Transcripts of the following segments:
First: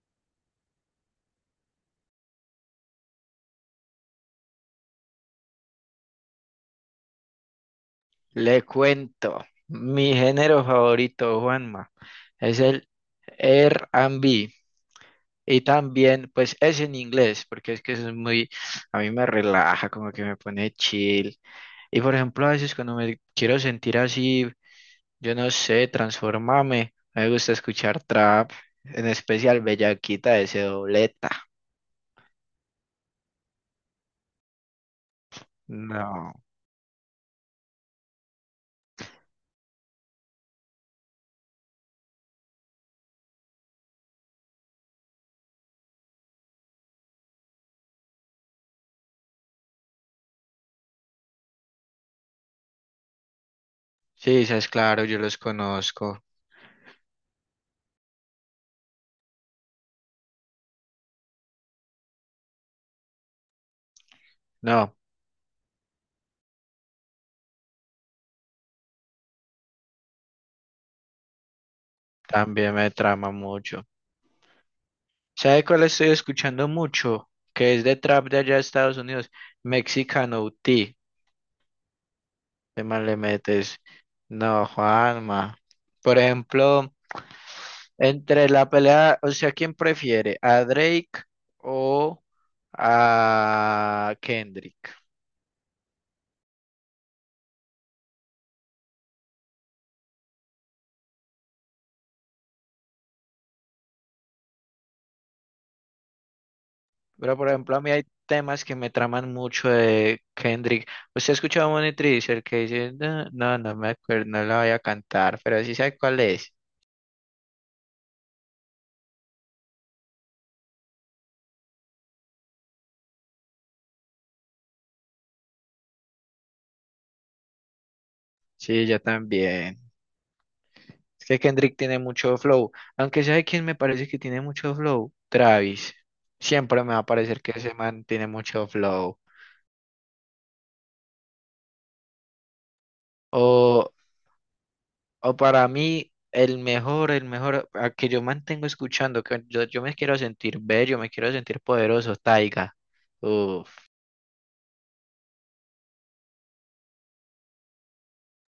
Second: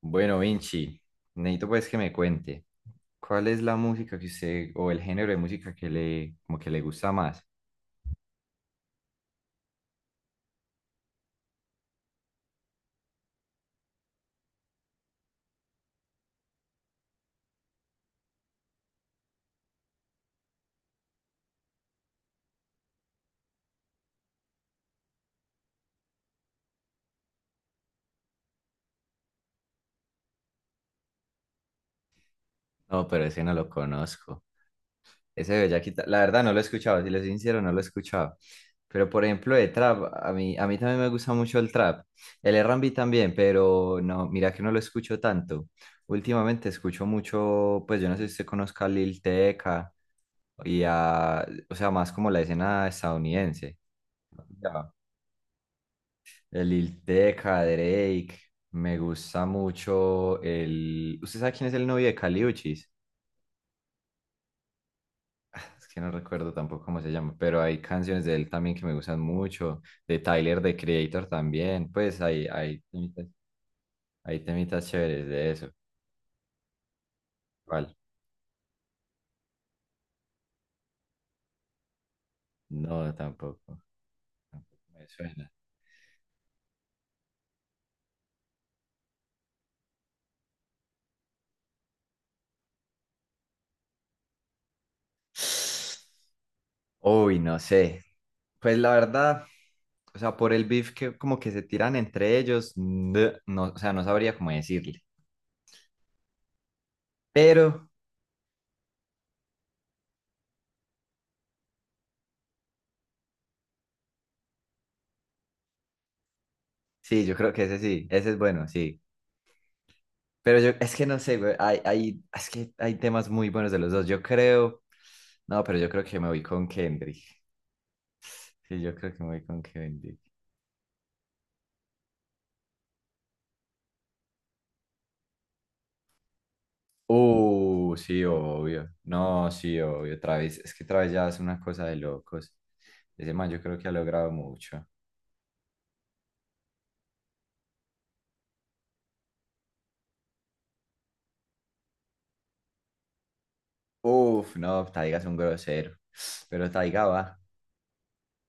Bueno, Vinci, necesito pues que me cuente, ¿cuál es la música que usted, o el género de música que le, como que le gusta más? Le cuento, mi género favorito, Juanma, es el R&B y también, pues es en inglés, porque es que eso es muy, a mí me relaja, como que me pone chill. Y por ejemplo, a veces cuando me quiero sentir así, yo no sé, transformame, me gusta escuchar trap, en especial Bellaquita de ese dobleta. No, pero ese no lo conozco. Ese de Bellaquita, la No, verdad no lo he escuchado, si le soy sincero, no lo he escuchado. Pero por ejemplo, de trap, a mí también me gusta mucho el trap. El R&B también, pero no, mira que no lo escucho tanto. Últimamente escucho mucho, pues yo no sé si usted conozca a Lil Tecca y a, o sea, más como la escena estadounidense. sí, es claro, yo los conozco. El Lil Tecca, Drake. Me gusta mucho el. ¿Usted sabe quién es el novio de Kali Uchis? No, Ah, es que no recuerdo tampoco cómo se llama, pero hay canciones de él también que me gustan mucho. De Tyler, de Creator también. Pues también me trama mucho. hay temitas chéveres de ¿Sabe eso. cuál estoy escuchando mucho? Que es ¿Cuál? de trap de allá de Estados Unidos. Mexicano T. De mal No, le metes. tampoco. No, Tampoco me suena. Juanma. Por ejemplo, entre la pelea, o sea, ¿quién prefiere? ¿A Drake o a Kendrick? Uy, no sé. Pues la verdad, o sea, por el beef que como que se tiran entre ellos, no, no, o sea, no sabría cómo decirle. Pero, por ejemplo, a Pero. mí hay temas que me traman mucho de Kendrick. ¿Usted ha escuchado a Money Trees, el que dice, no, no, no me acuerdo, no la voy a cantar, pero sí sabe cuál es? Sí, yo creo que ese sí, ese es bueno, sí. Pero yo, es que no sé, güey, es que hay temas muy buenos de los dos. Yo creo, no, pero yo creo que me voy con Kendrick. Sí, Sí, yo yo creo que me voy con también. Kendrick. Es que Kendrick tiene mucho flow. Aunque sabe quién me parece que tiene mucho flow. Travis. Siempre me va a parecer que ese Uh, man sí, tiene mucho obvio. flow. No, sí, obvio. Travis, es que Travis ya es una cosa de locos. Ese man yo creo que O, ha logrado mucho. o para mí, el mejor, a que yo mantengo escuchando, que yo me quiero sentir bello, me quiero sentir poderoso, Taiga. Uf, Uf, no, Taiga es un grosero. Pero Taiga va,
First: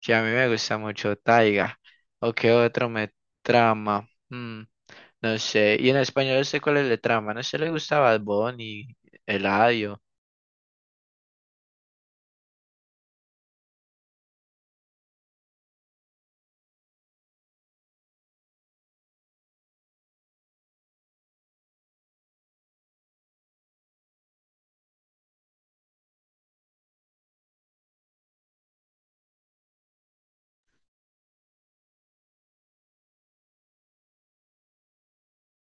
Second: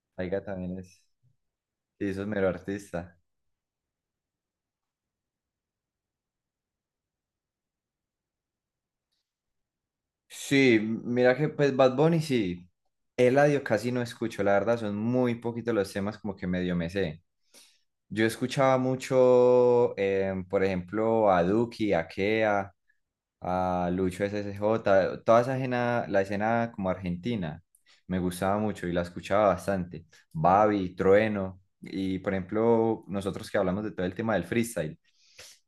sí, a mí Taiga me también gusta es, mucho Taiga. sí, eso es ¿O mero qué otro me artista. trama? Mm, no sé. Y en español, ¿sé cuál es el trama? No sé, le gusta Bad Bunny, Eladio. Sí, mira que pues Bad Bunny sí, Eladio casi no escucho, la verdad son muy poquitos los temas como que medio me sé. Yo escuchaba mucho, por ejemplo, a Duki, a Kea, a Lucho SSJ toda esa escena, la escena como argentina, me gustaba mucho y la escuchaba bastante. Babi, Trueno, y por ejemplo, nosotros que hablamos de todo el tema del freestyle,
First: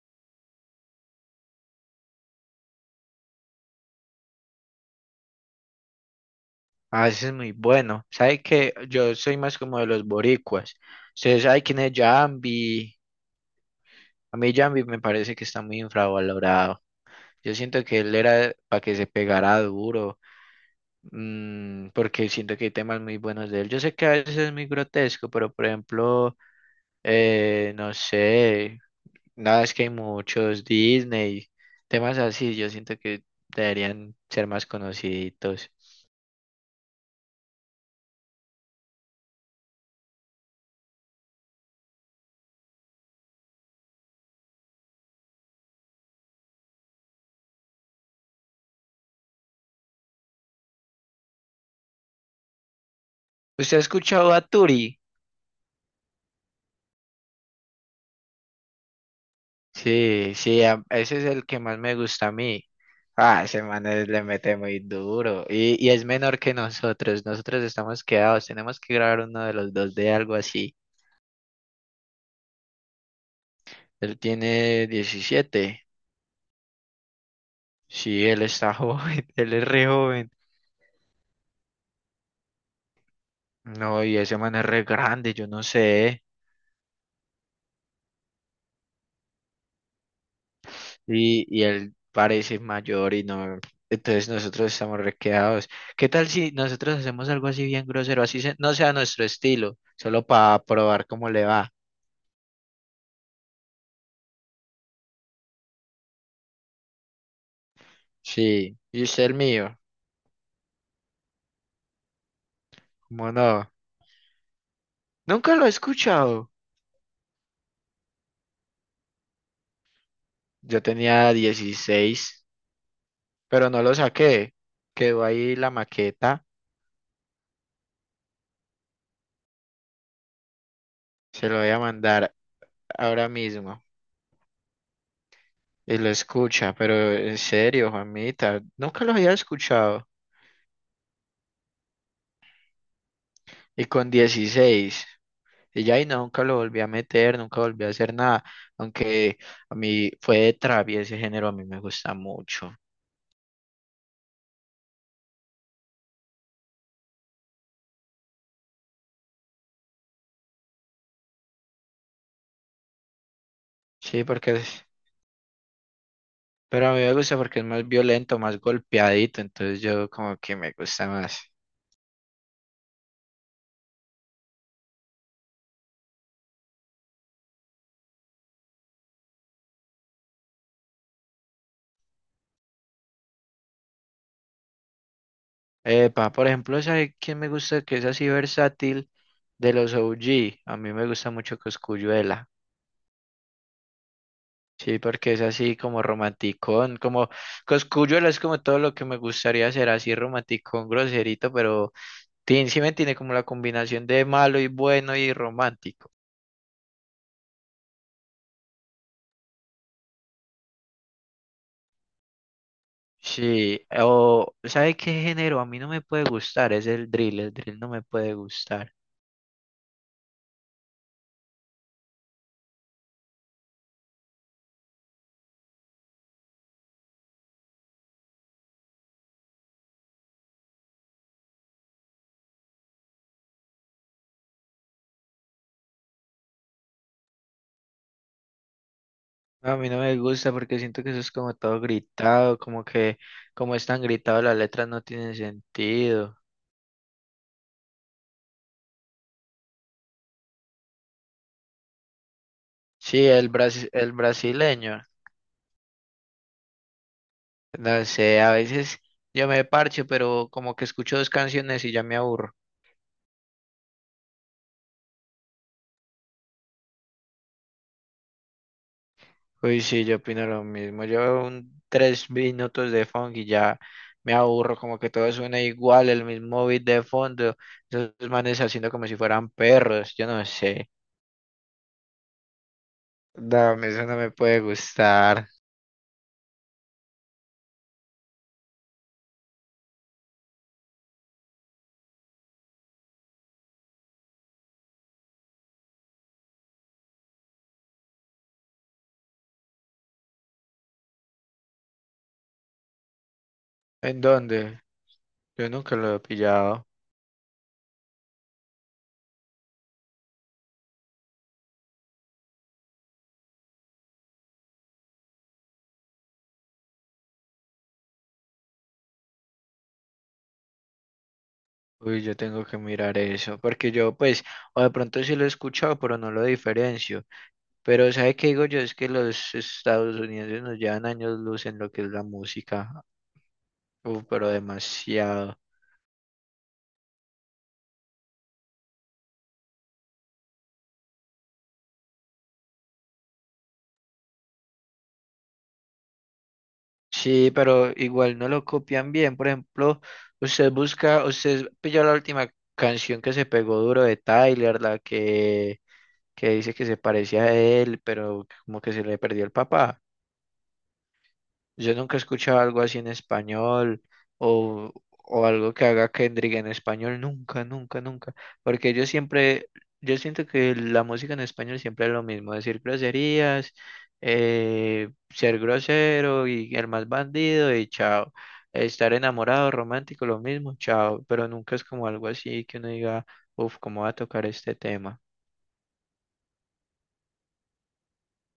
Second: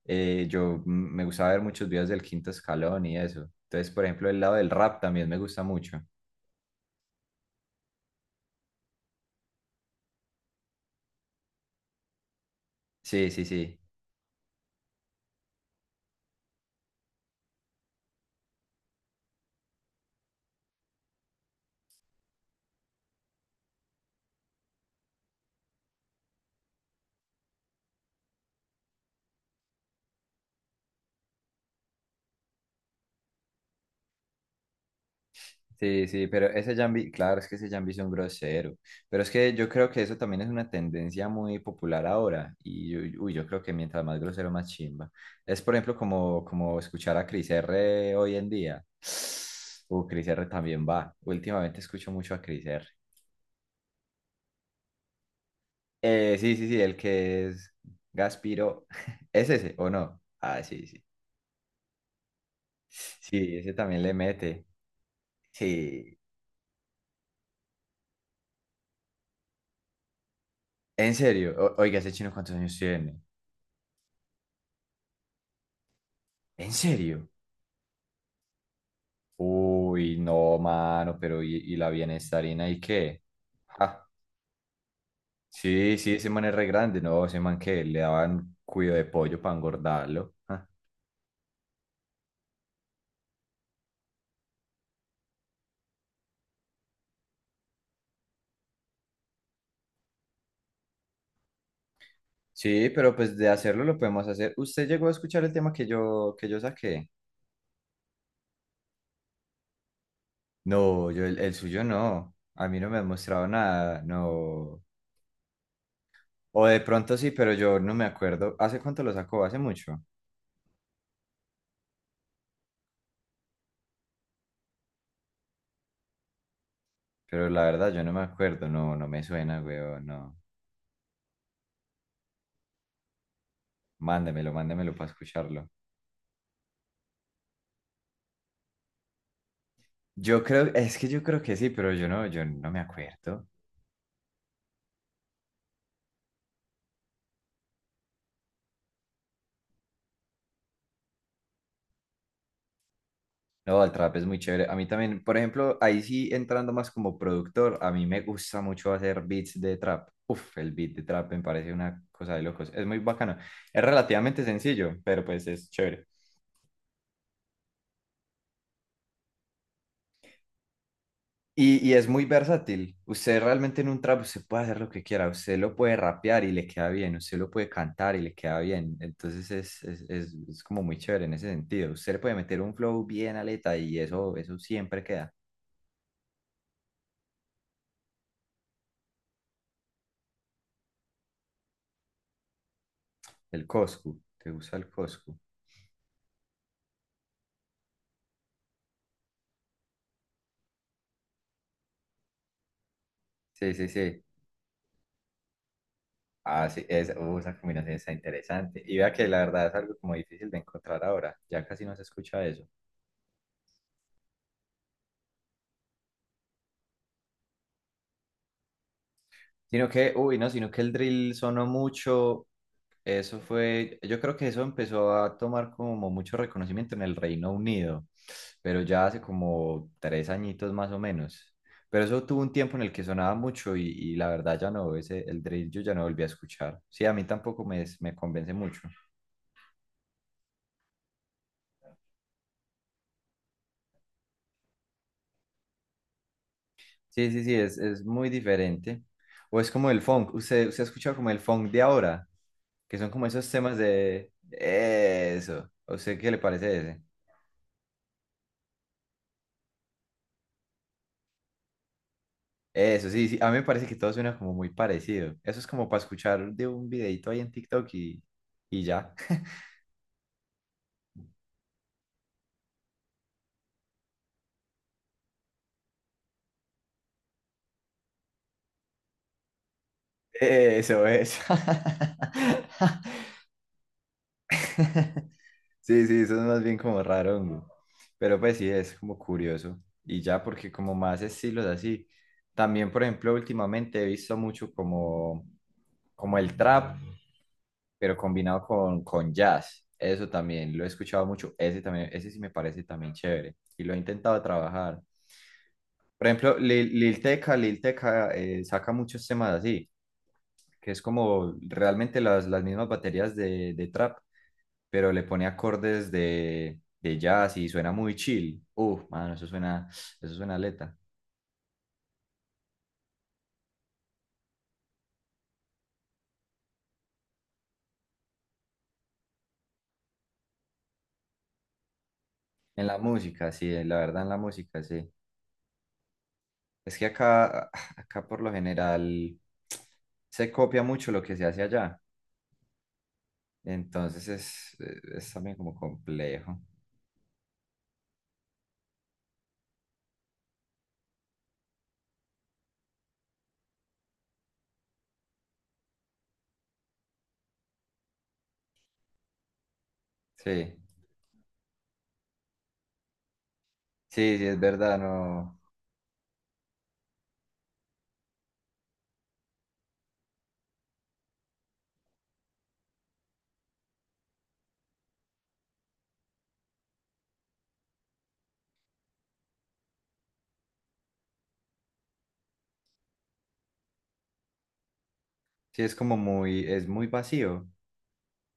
me gustaba ver muchos videos del Quinto Escalón y eso. Entonces, por ejemplo, el lado del rap también me gusta mucho. Ah, ese es muy bueno. ¿Sabe que yo soy más como de los boricuas? Ustedes saben quién es Jambi. Sí, sí, sí. A mí Jambi me parece que está muy infravalorado. Yo siento que él era para que se pegara duro, porque siento que hay temas muy buenos de él. Yo sé que a veces es muy grotesco, pero por ejemplo, no sé, nada, es que hay muchos Disney, temas así, yo siento que deberían ser más conocidos. Sí, sí, pero ese Jambi, claro, es que ese Jambi es un grosero, pero es que yo creo que eso también es una tendencia muy popular ahora y uy, uy, yo creo que mientras más grosero, más chimba. Es por ejemplo como escuchar a Cris R hoy en día. Cris R también va. Últimamente escucho mucho a Cris R. ¿Usted ha escuchado a Turi? Sí, sí, sí, el que es Gaspiro, ¿es ese o no? Sí, Ah, sí, sí, sí. ese es el que más me gusta a mí. Ah, Sí, ese ese man también le le mete mete. muy duro. Y es Sí. menor que nosotros. Nosotros estamos quedados. Tenemos que grabar uno de los dos de algo así. En serio, oiga, ¿ese chino cuántos años tiene? Él tiene 17. ¿En serio? Sí, él está joven. Él es re Uy, joven. no, mano, pero ¿y la bienestarina y qué? No, Ja, y ese man es re grande, yo no sí, sí, sé. ese man es re grande, no, ese man que le daban cuido de pollo para engordarlo, ja. Y él parece mayor y no. Entonces nosotros estamos re quedados. ¿Qué tal si nosotros hacemos algo así bien grosero? Así no sea nuestro estilo, solo para probar cómo le va. Sí, pero pues de hacerlo lo podemos hacer. ¿Usted llegó a escuchar el tema que yo saqué? Sí, y usted el mío, No, yo el suyo no. A mí no me han ¿cómo mostrado no? nada, no. Nunca lo he escuchado. O de pronto sí, pero yo no me acuerdo. ¿Hace cuánto lo sacó? Hace mucho. Yo tenía 16, pero no lo saqué. Quedó ahí la maqueta, Pero la verdad yo no me acuerdo, no, no me suena, weón, no. se lo voy a mandar ahora mismo. Mándemelo, mándemelo para escucharlo. Y lo escucha, pero en serio, Juanita, nunca lo había escuchado. Es que yo creo que sí, pero yo no me acuerdo. Y con 16 y ya ahí nunca lo volví a meter, nunca volví a hacer nada. Aunque a mí fue de trap y ese género a mí me gusta mucho. No, el trap es muy chévere. A mí también, por ejemplo, ahí sí entrando más como productor, a mí me gusta mucho hacer beats de trap. Uf, el beat de trap me parece una cosa de locos. Es muy bacano. Es Sí, relativamente porque es- sencillo, pero pues es chévere. Pero a mí me gusta porque es más violento, más golpeadito, entonces yo como que me gusta más. Y es muy versátil. Usted realmente en un trap usted puede hacer lo que quiera. Usted lo puede rapear y le queda bien. Usted lo puede cantar y le queda bien. Entonces es como muy chévere en ese sentido. Usted le puede meter un flow bien aleta y eso siempre queda. Epa, por ejemplo, ¿sabe quién me gusta que es así versátil? De los OG, a mí me gusta mucho Cosculluela. El Coscu. ¿Te gusta el Sí, porque Coscu? es así como romanticón, como Cosculluela es como todo lo que me gustaría ser, así romanticón, groserito, pero tiene, sí me tiene como la Sí, sí, combinación sí. de malo y bueno y romántico. Ah, sí. Esa combinación está interesante. Y vea que la verdad es algo como difícil de encontrar ahora. Ya casi no se escucha eso. Sí, o ¿sabe qué género a mí no me puede gustar? Es el drill no me puede gustar. No, sino que el drill sonó mucho. Eso fue, yo creo que eso empezó a tomar como mucho reconocimiento en el Reino Unido, pero ya hace como 3 añitos más o menos. Pero eso tuvo un tiempo en el que sonaba mucho y la verdad ya no, ese, el drill yo ya no volví a escuchar. Sí, a mí tampoco me convence mucho. No, a mí no me gusta porque siento que eso es como todo gritado, como que como es tan gritado las letras no tienen sentido. Sí, sí, sí, es muy diferente. O es como el funk, usted ha escuchado como el funk de ahora, que son como Sí, esos temas el de. brasileño, Eso, ¿a usted qué le parece ese? no sé, a veces yo me parcho, pero como que escucho dos canciones y ya me aburro. Eso, sí, sí, a mí me parece que todo suena como muy parecido. Eso es como para escuchar de un videito ahí en TikTok y ya. Uy, sí, yo opino lo mismo. Yo un 3 minutos de funk y ya me aburro, como que todo suena igual, el mismo beat de fondo, esos manes haciendo como si fueran perros, yo no sé. Eso es. No, a mí eso no me puede gustar. Sí, sí, eso es más bien como raro, hongo. Pero pues sí, es como curioso. Y ya, porque como más estilos así. También, por ejemplo, últimamente he visto mucho como, el trap, pero combinado con jazz. Eso también lo he escuchado mucho. Ese también, ese sí me parece también chévere. Y lo he ¿En intentado dónde? trabajar. Yo nunca lo he Por ejemplo, pillado. Lil Tecca, saca muchos temas así, que es como realmente las, mismas baterías de trap, pero le pone acordes de jazz y suena muy chill. Uf, mano, eso suena aleta. Uy, yo tengo que mirar eso, porque yo pues, o de pronto sí lo he escuchado, pero no lo diferencio. Pero ¿sabe qué digo yo? Es que los Estados Unidos nos llevan años luz en lo que es la En la música. música, sí, la Uf, verdad en la pero música, sí. demasiado. Es que acá, acá por lo general se copia mucho lo que se hace allá. Entonces es también como complejo. Sí, pero igual no lo copian bien. Por ejemplo, usted busca, usted pilló la última canción que se pegó duro de Tyler, la que dice que se parecía a él, pero como que se le perdió el papá. Sí, Yo nunca he escuchado algo así en español sí, sí, es verdad, o no. algo que haga Kendrick en español, nunca, nunca, nunca. Porque yo siempre, yo siento que la música en español siempre es lo mismo, decir groserías, ser grosero y el más bandido y chao. Estar enamorado, romántico, lo mismo, chao. Pero nunca es como algo así que uno diga, uff, ¿cómo va a tocar este tema? Sí, es muy vacío.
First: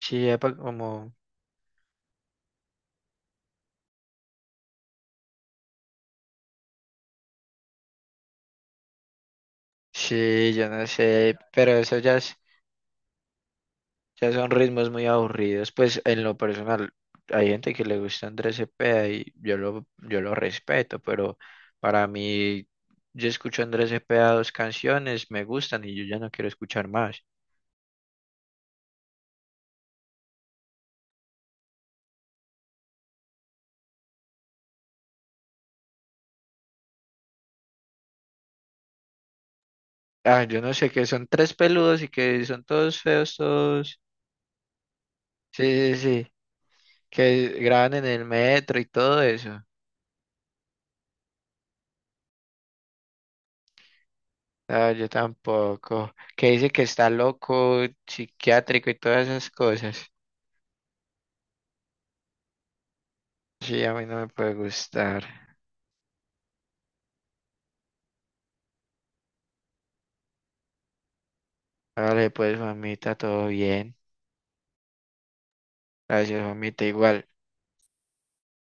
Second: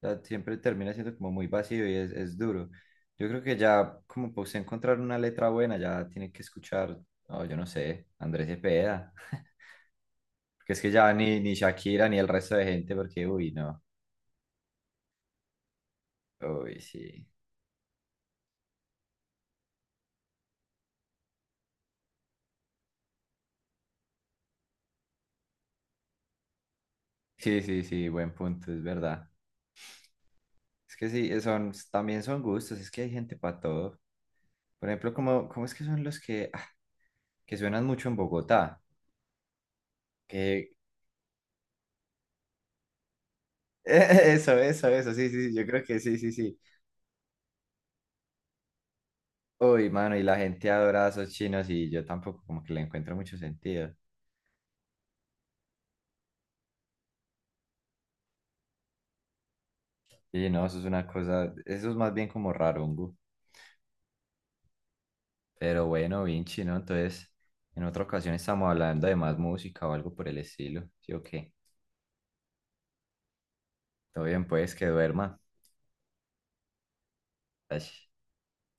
O sea, Sí, epa, siempre termina siendo como, como muy vacío y es duro. Yo creo que ya, como para usted encontrar una letra buena, ya tiene que escuchar, oh, yo no sé, Andrés Cepeda. sí, yo Porque es no que ya sé, ni pero eso Shakira ya ni el es, resto de gente, porque, uy, no. sea, son ritmos muy aburridos. Pues en lo Uy, personal, sí. hay gente que le gusta Andrés Cepeda y yo lo respeto, pero para mí, yo escucho a Andrés Cepeda dos canciones, me gustan y yo ya no quiero escuchar más. Sí, sí, sí, buen punto, es verdad. Es que sí, también son gustos, es que hay gente para todo. Por ejemplo, ¿Cómo es que son los que, ah, que suenan mucho en Bogotá? Ah, yo Que, no sé, que son tres peludos y que son todos feos, todos. eso, sí, sí, sí, yo creo Sí, sí, que sí, sí, sí. sí. Que graban en el metro y todo eso. Uy, mano, y la gente adora a esos chinos y yo tampoco como que le encuentro mucho sentido. Ah, yo tampoco. Que dice que está loco, psiquiátrico y todas esas cosas. Y no, eso es una cosa, eso es más bien como rarungo. Sí, a mí no me puede gustar. Pero bueno, Vinci, ¿no? Entonces, en otra ocasión estamos hablando de más música o algo por el estilo. Sí, ok. Vale, pues, mamita, todo bien. Todo bien, pues, que duerma. Gracias, mamita, igual. Ay.